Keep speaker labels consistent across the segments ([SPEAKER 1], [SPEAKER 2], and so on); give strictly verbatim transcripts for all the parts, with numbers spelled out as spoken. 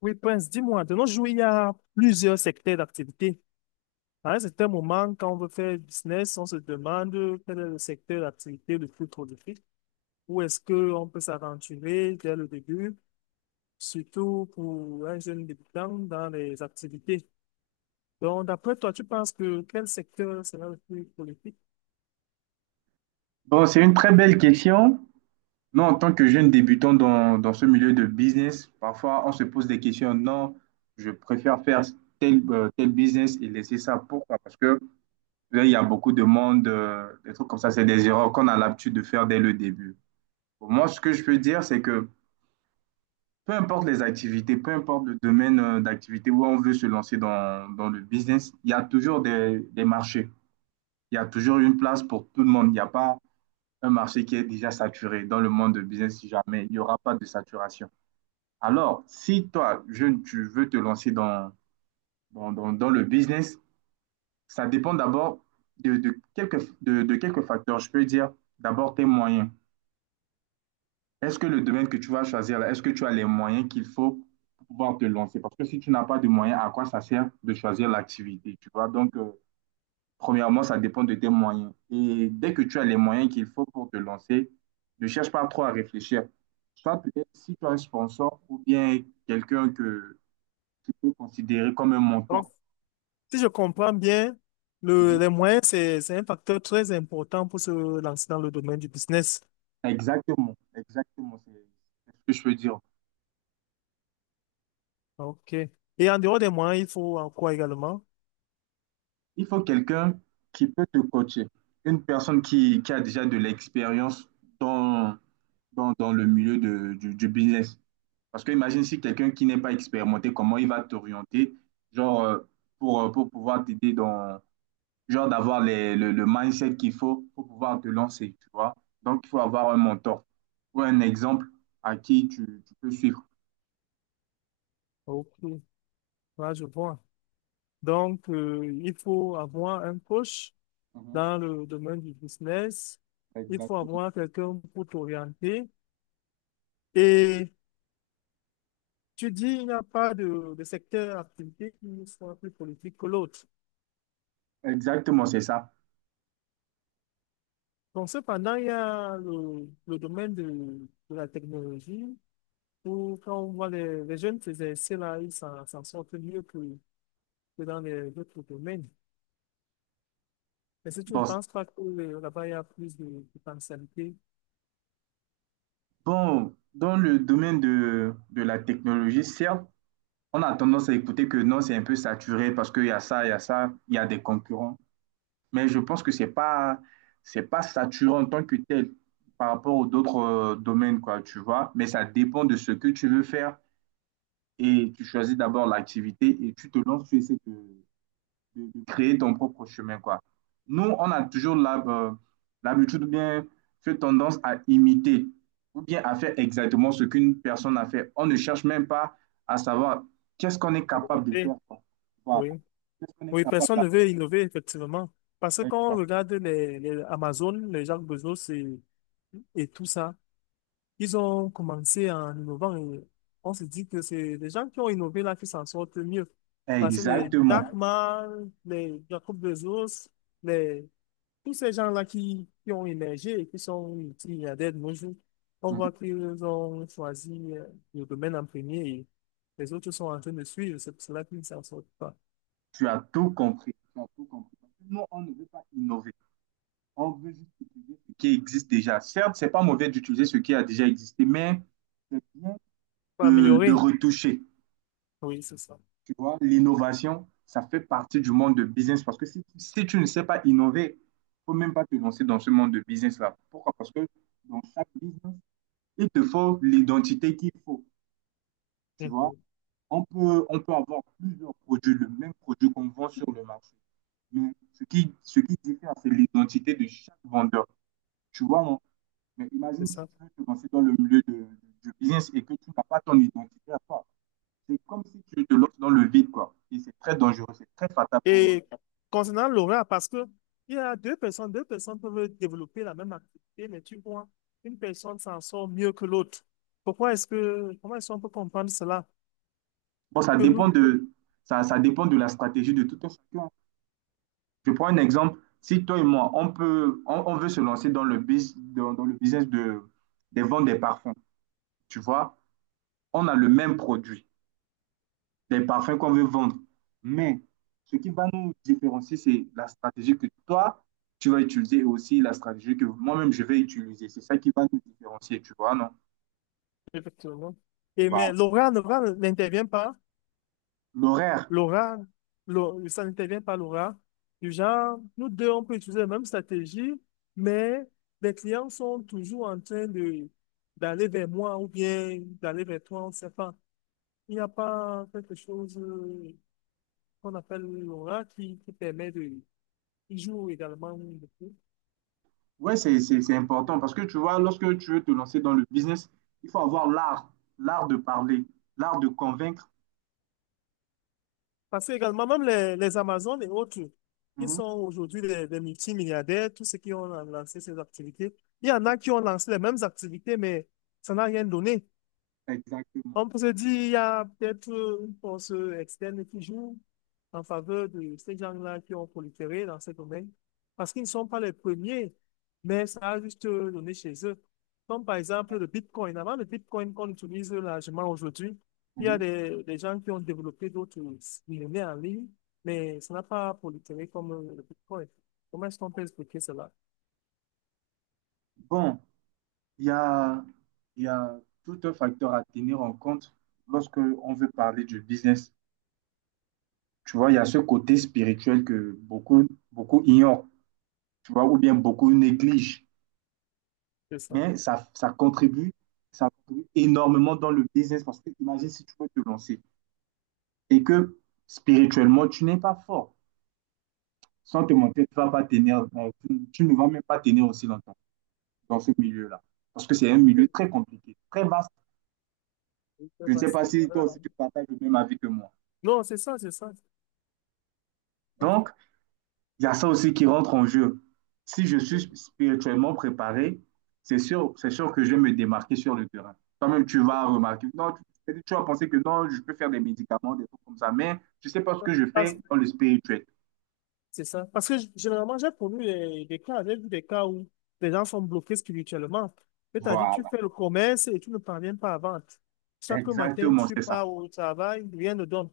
[SPEAKER 1] Oui, Prince, dis-moi, de nos jours, il y a plusieurs secteurs d'activité. À un certain moment, quand on veut faire business, on se demande quel est le secteur d'activité le plus prolifique, où est-ce qu'on peut s'aventurer dès le début, surtout pour un jeune débutant dans les activités. Donc, d'après toi, tu penses que quel secteur sera le plus prolifique?
[SPEAKER 2] Bon, c'est une très belle question. Nous, en tant que jeunes débutants dans, dans ce milieu de business, parfois on se pose des questions. Non, je préfère faire tel, euh, tel business et laisser ça. Pourquoi? Parce que là, il y a beaucoup de monde, euh, des trucs comme ça, c'est des erreurs qu'on a l'habitude de faire dès le début. Pour moi, ce que je peux dire, c'est que peu importe les activités, peu importe le domaine euh, d'activité où on veut se lancer dans, dans le business, il y a toujours des, des marchés. Il y a toujours une place pour tout le monde. Il n'y a pas un marché qui est déjà saturé. Dans le monde de business, si jamais, il n'y aura pas de saturation. Alors, si toi, jeune, tu veux te lancer dans, dans, dans, dans le business, ça dépend d'abord de, de, quelques, de, de quelques facteurs. Je peux dire d'abord tes moyens. Est-ce que le domaine que tu vas choisir, est-ce que tu as les moyens qu'il faut pour pouvoir te lancer? Parce que si tu n'as pas de moyens, à quoi ça sert de choisir l'activité, tu vois? Donc, euh, Premièrement, ça dépend de tes moyens. Et dès que tu as les moyens qu'il faut pour te lancer, ne cherche pas trop à réfléchir. Soit peut-être si tu as un sponsor ou bien quelqu'un que tu peux considérer comme un
[SPEAKER 1] Donc,
[SPEAKER 2] mentor.
[SPEAKER 1] si je comprends bien, le,
[SPEAKER 2] Mhm.
[SPEAKER 1] les moyens, c'est, c'est un facteur très important pour se lancer dans le domaine du business.
[SPEAKER 2] Exactement, exactement, c'est c'est ce que je veux dire.
[SPEAKER 1] Ok. Et en dehors des moyens, il faut en quoi également?
[SPEAKER 2] Il faut quelqu'un qui peut te coacher, une personne qui, qui a déjà de l'expérience dans, dans, dans le milieu de- du, du business. Parce que imagine si quelqu'un qui n'est pas expérimenté, comment il va t'orienter, genre, euh, pour, euh, pour pouvoir t'aider dans, genre, d'avoir les- le, le mindset qu'il faut pour pouvoir te lancer, tu vois. Donc, il faut avoir un mentor ou un exemple à qui tu, tu peux suivre.
[SPEAKER 1] Ok. Là, je vois. Donc, euh, il faut avoir un coach
[SPEAKER 2] Mhm.
[SPEAKER 1] dans le domaine du business. Il faut
[SPEAKER 2] Exactement.
[SPEAKER 1] avoir quelqu'un pour t'orienter. Et tu dis, il n'y a pas de, de secteur d'activité qui soit plus politique que l'autre.
[SPEAKER 2] Exactement, c'est ça.
[SPEAKER 1] Donc, cependant, il y a le, le domaine de, de la technologie où, quand on voit les, les jeunes s'exercer là, ils s'en s'en sortent mieux que, que dans les autres domaines. Mais si tu ne
[SPEAKER 2] Bon, c-
[SPEAKER 1] penses pas que euh, là-bas, il y a plus de de potentialité
[SPEAKER 2] bon, dans le domaine de, de la technologie, certes, on a tendance à écouter que non, c'est un peu saturé parce qu'il y a ça, il y a ça, il y a des concurrents, mais je pense que c'est pas, c'est pas saturant en tant que tel par rapport aux d'autres euh, domaines, quoi, tu vois. Mais ça dépend de ce que tu veux faire et tu choisis d'abord l'activité et tu te lances, tu essaies de, de- de créer ton propre chemin, quoi. Nous, on a toujours l'hab- euh, l'habitude ou bien fait tendance à imiter ou bien à faire exactement ce qu'une personne a fait. On ne cherche même pas à savoir qu'est-ce qu'on est
[SPEAKER 1] à
[SPEAKER 2] capable de
[SPEAKER 1] développer,
[SPEAKER 2] faire, quoi. Voilà.
[SPEAKER 1] oui.
[SPEAKER 2] Qu'est-ce qu'on est
[SPEAKER 1] Oui,
[SPEAKER 2] capable
[SPEAKER 1] personne ne
[SPEAKER 2] d'apprendre.
[SPEAKER 1] veut innover, effectivement. Parce que quand on regarde les, les Amazon, les Jacques Bezos et, et tout ça, ils ont commencé en innovant et on se dit que c'est les gens qui ont innové là qui s'en sortent mieux. Parce que les
[SPEAKER 2] Exactement.
[SPEAKER 1] Jack Ma, les Jacob Bezos, les, tous ces gens-là qui, qui ont émergé et qui sont multimilliardaires de nos jours, on voit qu'ils ont choisi euh, le domaine en premier et les autres sont en train de suivre. C'est pour cela qu'ils ne s'en sortent pas.
[SPEAKER 2] Tu as tout compris. Tu as tout compris. Non, on ne veut pas innover. On veut juste utiliser ce qui existe déjà. Certes, c'est pas mauvais d'utiliser ce qui a déjà existé, mais c'est bien
[SPEAKER 1] Pour
[SPEAKER 2] de, de
[SPEAKER 1] améliorer,
[SPEAKER 2] retoucher.
[SPEAKER 1] oui, c'est ça.
[SPEAKER 2] Tu vois, l'innovation, ça fait partie du monde de business parce que si, si tu ne sais pas innover, il ne faut même pas te lancer dans ce monde de business-là. Pourquoi? Parce que dans chaque business, il te faut l'identité qu'il faut. Tu vois,
[SPEAKER 1] Mhm,
[SPEAKER 2] on peut, on peut avoir plusieurs produits, le même produit qu'on vend sur le marché. Mais ce qui, ce qui diffère, c'est l'identité de chaque vendeur. Tu vois, on- mais imagine
[SPEAKER 1] c'est
[SPEAKER 2] si
[SPEAKER 1] ça.
[SPEAKER 2] tu veux te lancer dans le milieu de- du business et que tu n'as pas ton identité à toi. C'est comme si tu te lances dans le vide, quoi. Et c'est très dangereux, c'est très fatal pour nous.
[SPEAKER 1] Et concernant l'aura, parce que il y a deux personnes, deux personnes peuvent développer la même activité, mais tu vois, une personne s'en sort mieux que l'autre. Pourquoi est-ce que, comment est-ce qu'on peut comprendre cela?
[SPEAKER 2] Bon, ça
[SPEAKER 1] Que nous
[SPEAKER 2] dépend
[SPEAKER 1] deux,
[SPEAKER 2] de, ça, ça dépend de la stratégie de tout un chacun. Je prends un exemple. Si toi et moi, on peut, on, on veut se lancer dans le, bus- dans, dans le business de, des ventes des parfums, tu vois, on a le même produit des parfums qu'on veut vendre. Mais ce qui va nous différencier, c'est la stratégie que toi, tu vas utiliser et aussi la stratégie que moi-même, je vais utiliser. C'est ça qui va nous différencier, tu vois, non?
[SPEAKER 1] effectivement. Et
[SPEAKER 2] Voilà.
[SPEAKER 1] mais l'aura, l'aura n'intervient pas.
[SPEAKER 2] L'horaire,
[SPEAKER 1] L'aura, l'au- ça n'intervient pas l'aura. Du genre, nous deux, on peut utiliser la même stratégie, mais les clients sont toujours en train de d'aller vers moi ou bien d'aller vers toi, on ne sait pas. Il n'y a pas quelque chose euh, qu'on appelle l'aura, qui, qui permet de... Ils jouent également beaucoup.
[SPEAKER 2] ouais, c'est, c'est, c'est important parce que tu vois, lorsque tu veux te lancer dans le business, il faut avoir l'art, l'art de parler, l'art de convaincre.
[SPEAKER 1] Parce que également, même les, les Amazones et autres, qui
[SPEAKER 2] Mhm.
[SPEAKER 1] sont aujourd'hui des, des multimilliardaires, tous ceux qui ont lancé ces activités, il y en a qui ont lancé les mêmes activités, mais ça n'a rien donné.
[SPEAKER 2] Exactement.
[SPEAKER 1] On peut se dire, il y a peut-être une force externe qui joue en faveur de ces gens-là qui ont proliféré dans ce domaine, parce qu'ils ne sont pas les premiers, mais ça a juste donné chez eux. Comme par exemple le Bitcoin. Avant le Bitcoin qu'on utilise largement aujourd'hui, il y a
[SPEAKER 2] Mhm.
[SPEAKER 1] des, des gens qui ont développé d'autres monnaies en ligne, mais ça n'a pas proliféré comme le Bitcoin. Comment est-ce qu'on peut expliquer cela?
[SPEAKER 2] Bon, il y a, il y a tout un facteur à tenir en compte lorsque on veut parler du business. Tu vois, il y a ce côté spirituel que beaucoup, beaucoup ignorent, tu vois, ou bien beaucoup négligent.
[SPEAKER 1] C'est ça.
[SPEAKER 2] Mais ça, ça contribue, ça contribue énormément dans le business parce que imagine si tu veux te lancer et que spirituellement, tu n'es pas fort. Sans te mentir, tu vas pas tenir, euh, tu, tu ne vas même pas tenir aussi longtemps dans ce milieu-là. Parce que c'est un milieu très compliqué, très vaste. Je ne sais pas si toi aussi tu partages le même avis que moi.
[SPEAKER 1] Non, c'est ça, c'est ça.
[SPEAKER 2] Donc, il y a ça aussi qui rentre en jeu. Si je
[SPEAKER 1] C'est
[SPEAKER 2] suis spirituellement préparé, c'est sûr, c'est sûr que je vais me démarquer sur le terrain. Toi-même, tu vas remarquer. Non, tu, tu vas penser que non, je peux faire des médicaments, des trucs comme ça, mais je ne sais pas ce
[SPEAKER 1] ça.
[SPEAKER 2] que je fais
[SPEAKER 1] Parce-
[SPEAKER 2] dans le spirituel.
[SPEAKER 1] C'est ça. Parce que g- généralement, j'ai connu des, des cas, j'ai vu des cas où les gens sont bloqués spirituellement. C'est-à-dire,
[SPEAKER 2] Voilà,
[SPEAKER 1] tu fais le commerce et tu ne parviens pas à vendre. Chaque matin,
[SPEAKER 2] exactement,
[SPEAKER 1] tu
[SPEAKER 2] c'est ça.
[SPEAKER 1] pars au travail, rien ne donne.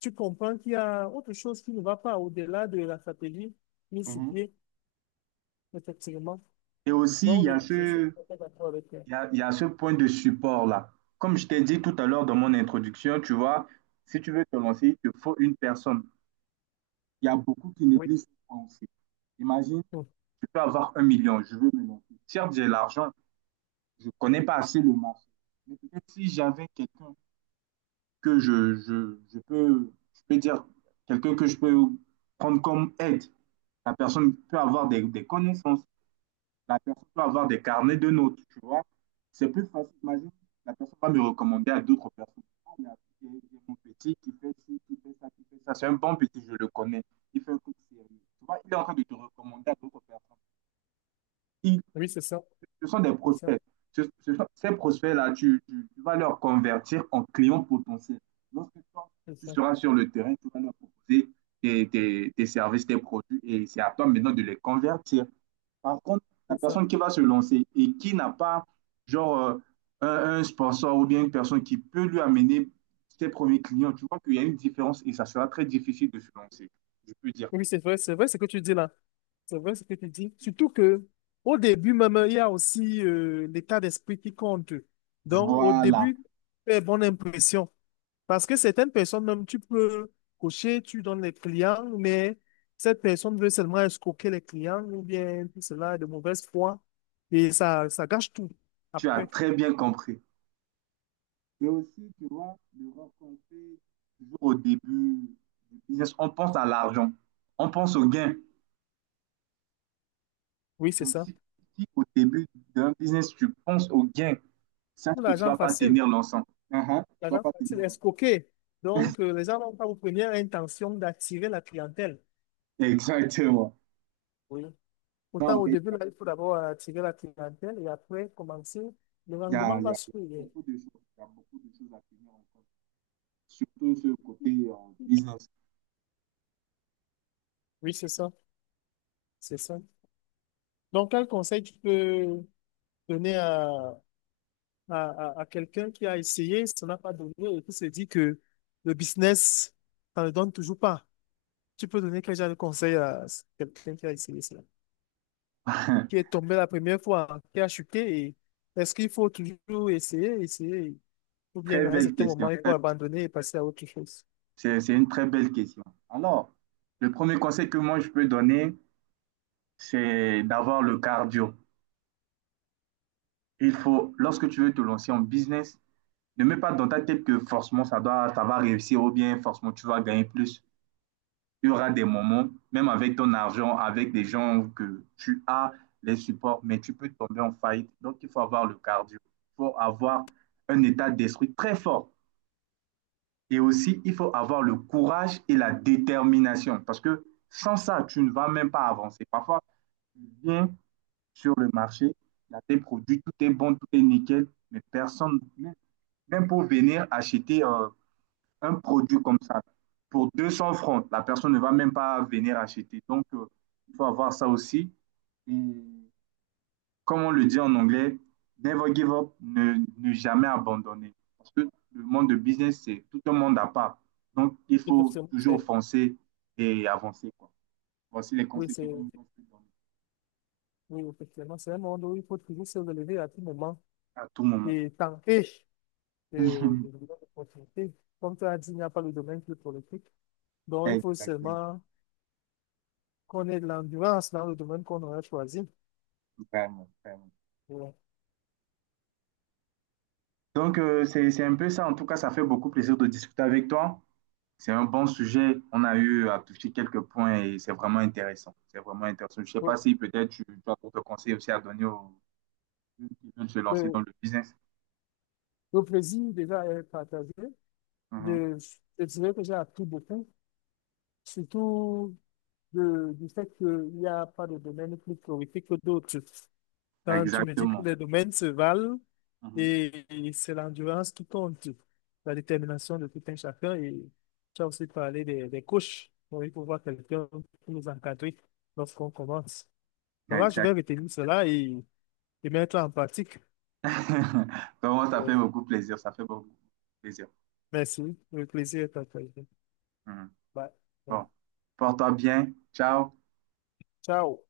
[SPEAKER 1] Tu comprends qu'il y a autre chose qui ne va pas au-delà de la stratégie mise sur
[SPEAKER 2] Mhm.
[SPEAKER 1] pied, effectivement.
[SPEAKER 2] Et aussi, il
[SPEAKER 1] Donc,
[SPEAKER 2] y a
[SPEAKER 1] je je suis
[SPEAKER 2] ce,
[SPEAKER 1] tout à fait d'accord avec toi.
[SPEAKER 2] il y a, il y a ce point de support-là. Comme je t'ai dit tout à l'heure dans mon introduction, tu vois, si tu veux te lancer, il te faut une personne. Il y a beaucoup qui
[SPEAKER 1] Oui,
[SPEAKER 2] négligent ça aussi. Imagine,
[SPEAKER 1] oui,
[SPEAKER 2] je peux avoir un million, je veux me lancer. Certes, j'ai l'argent, je ne connais pas assez le marché. Mais peut-être si j'avais quelqu'un que je, je, je peux, je peux dire, quelqu'un que je peux prendre comme aide, la personne peut avoir des, des connaissances, la personne peut avoir des carnets de notes, tu vois. C'est plus facile, imagine, la personne va me recommander à d'autres personnes. Ah, il a- il y a- il y a mon petit qui fait ci, qui fait ça, qui fait ça. C'est un bon petit, je le connais. Il fait un truc sérieux. Tu vois, il est en train de te recommander à d'autres personnes. Il
[SPEAKER 1] oui, c'est ça,
[SPEAKER 2] Ce sont des
[SPEAKER 1] c'est ça,
[SPEAKER 2] prospects. Ce- ce sont- ces prospects-là, tu, tu- tu vas leur convertir en clients potentiels. Lorsque toi,
[SPEAKER 1] c'est
[SPEAKER 2] tu
[SPEAKER 1] ça,
[SPEAKER 2] seras sur le terrain, tu vas leur proposer tes, tes- tes services, tes produits, et c'est à toi maintenant de les convertir. Par contre, la
[SPEAKER 1] c'est ça.
[SPEAKER 2] personne qui va se lancer et qui n'a pas, genre, euh, un, un sponsor ou bien une personne qui peut lui amener ses premiers clients, tu vois qu'il y a une différence et ça sera très difficile de se lancer. Je peux dire,
[SPEAKER 1] Oui, c'est vrai, c'est vrai ce que tu dis là. C'est vrai ce que tu dis. Surtout que au début même, il y a aussi euh, l'état d'esprit qui compte. Donc, au
[SPEAKER 2] voilà,
[SPEAKER 1] début, fais bonne impression. Parce que certaines personnes, même tu peux cocher, tu donnes les clients, mais cette personne veut seulement escroquer les clients ou bien tout cela est de mauvaise foi. Et ça, ça gâche tout
[SPEAKER 2] tu as
[SPEAKER 1] après.
[SPEAKER 2] très bien compris. Mais aussi, tu vois, de rencontrer toujours au début du business, on pense à l'argent, on pense au gain.
[SPEAKER 1] Oui, c'est
[SPEAKER 2] Mais
[SPEAKER 1] ça.
[SPEAKER 2] si, si au début d'un business, tu penses au gain, sache
[SPEAKER 1] Ou
[SPEAKER 2] que tu ne
[SPEAKER 1] l'argent
[SPEAKER 2] vas pas
[SPEAKER 1] facile,
[SPEAKER 2] tenir l'ensemble. Mhm. Tu ne vas
[SPEAKER 1] l'argent
[SPEAKER 2] pas tenir,
[SPEAKER 1] facile,
[SPEAKER 2] hein.
[SPEAKER 1] escroquer. Donc, euh, les gens n'ont pas aux premières intentions d'attirer la clientèle.
[SPEAKER 2] Exactement.
[SPEAKER 1] Oui.
[SPEAKER 2] Non,
[SPEAKER 1] Autant
[SPEAKER 2] en
[SPEAKER 1] au
[SPEAKER 2] fait,
[SPEAKER 1] début, là, il faut d'abord attirer la clientèle et après commencer, le
[SPEAKER 2] il y a,
[SPEAKER 1] rendement
[SPEAKER 2] il y
[SPEAKER 1] va
[SPEAKER 2] a- il y a
[SPEAKER 1] suivre.
[SPEAKER 2] beaucoup de choses. Il y a beaucoup de choses à tenir en compte. Surtout ce côté euh, business.
[SPEAKER 1] Oui, c'est ça. C'est ça. Donc, quel conseil tu peux donner à à, à, à quelqu'un qui a essayé, ça n'a pas donné et qui se dit que le business, ça ne donne toujours pas. Tu peux donner quel genre de conseil à quelqu'un qui a essayé cela, qui est tombé la première fois, qui a chuté et est-ce qu'il faut toujours essayer, essayer, ou bien
[SPEAKER 2] Très
[SPEAKER 1] à un
[SPEAKER 2] belle
[SPEAKER 1] certain
[SPEAKER 2] question.
[SPEAKER 1] moment, il faut
[SPEAKER 2] Très-
[SPEAKER 1] abandonner et passer à autre chose?
[SPEAKER 2] C'est c'est une très belle question. Alors, le premier conseil que moi je peux donner, c'est d'avoir le cardio. Il faut, lorsque tu veux te lancer en business, ne mets pas dans ta tête que forcément ça, doit, ça va réussir ou bien forcément tu vas gagner plus. Il y aura des moments, même avec ton argent, avec des gens que tu as, les supports, mais tu peux tomber en faillite. Donc, il faut avoir le cardio. Il faut avoir un état d'esprit très fort. Et aussi, il faut avoir le courage et la détermination. Parce que sans ça, tu ne vas même pas avancer. Parfois, tu viens sur le marché. Il y a des produits, tout est bon, tout est nickel, mais personne, même pour venir acheter euh, un produit comme ça, pour deux cents francs, la personne ne va même pas venir acheter. Donc, euh, il faut avoir ça aussi. Et comme on le dit en anglais, never give up, ne, ne jamais abandonner. Parce que le monde de business, c'est tout un monde à part. Donc, il faut
[SPEAKER 1] Effectivement,
[SPEAKER 2] toujours
[SPEAKER 1] c'est,
[SPEAKER 2] foncer et avancer. Quoi. Voici les
[SPEAKER 1] oui,
[SPEAKER 2] conseils que
[SPEAKER 1] c'est,
[SPEAKER 2] vous nous donner
[SPEAKER 1] oui, effectivement, c'est un monde où il faut toujours se relever à tout moment
[SPEAKER 2] à tout moment.
[SPEAKER 1] et tenter de, de, nouvelles opportunités. Comme tu as dit, il n'y a pas le domaine qui est politique. Donc, il faut
[SPEAKER 2] Exactement.
[SPEAKER 1] seulement qu'on ait de l'endurance dans le domaine qu'on aurait choisi.
[SPEAKER 2] Vraiment, vraiment.
[SPEAKER 1] Voilà.
[SPEAKER 2] Donc, euh, c'est, c'est un peu ça. En tout cas, ça fait beaucoup plaisir de discuter avec toi. C'est un bon sujet. On a eu à toucher quelques points et c'est vraiment intéressant. C'est vraiment intéressant. Je ne sais
[SPEAKER 1] Ouais.
[SPEAKER 2] pas si peut-être tu, tu as d'autres conseils aussi à donner aux gens qui veulent se lancer dans
[SPEAKER 1] Le,
[SPEAKER 2] le business.
[SPEAKER 1] le plaisir déjà est partagé.
[SPEAKER 2] Mhm.
[SPEAKER 1] Je, je dirais que j'ai appris beaucoup, surtout de- du fait qu'il n'y a pas de domaine plus prolifique que d'autres. Quand tu me dis que
[SPEAKER 2] Exactement.
[SPEAKER 1] les domaines se valent
[SPEAKER 2] Mhm.
[SPEAKER 1] et, et c'est l'endurance qui compte, la détermination de tout un chacun. Et tu as aussi parlé des, des coachs. Donc, il faut voir quelqu'un pour nous encadrer lorsqu'on commence. Bon, là je
[SPEAKER 2] Exact.
[SPEAKER 1] vais retenir cela et, et mettre en pratique.
[SPEAKER 2] Vraiment, ça fait
[SPEAKER 1] Oui.
[SPEAKER 2] beaucoup plaisir. Ça fait beaucoup plaisir.
[SPEAKER 1] Merci. Le plaisir est partagé.
[SPEAKER 2] Mhm.
[SPEAKER 1] Bye. Bye.
[SPEAKER 2] Bon, porte-toi bien. Ciao.
[SPEAKER 1] Tchau.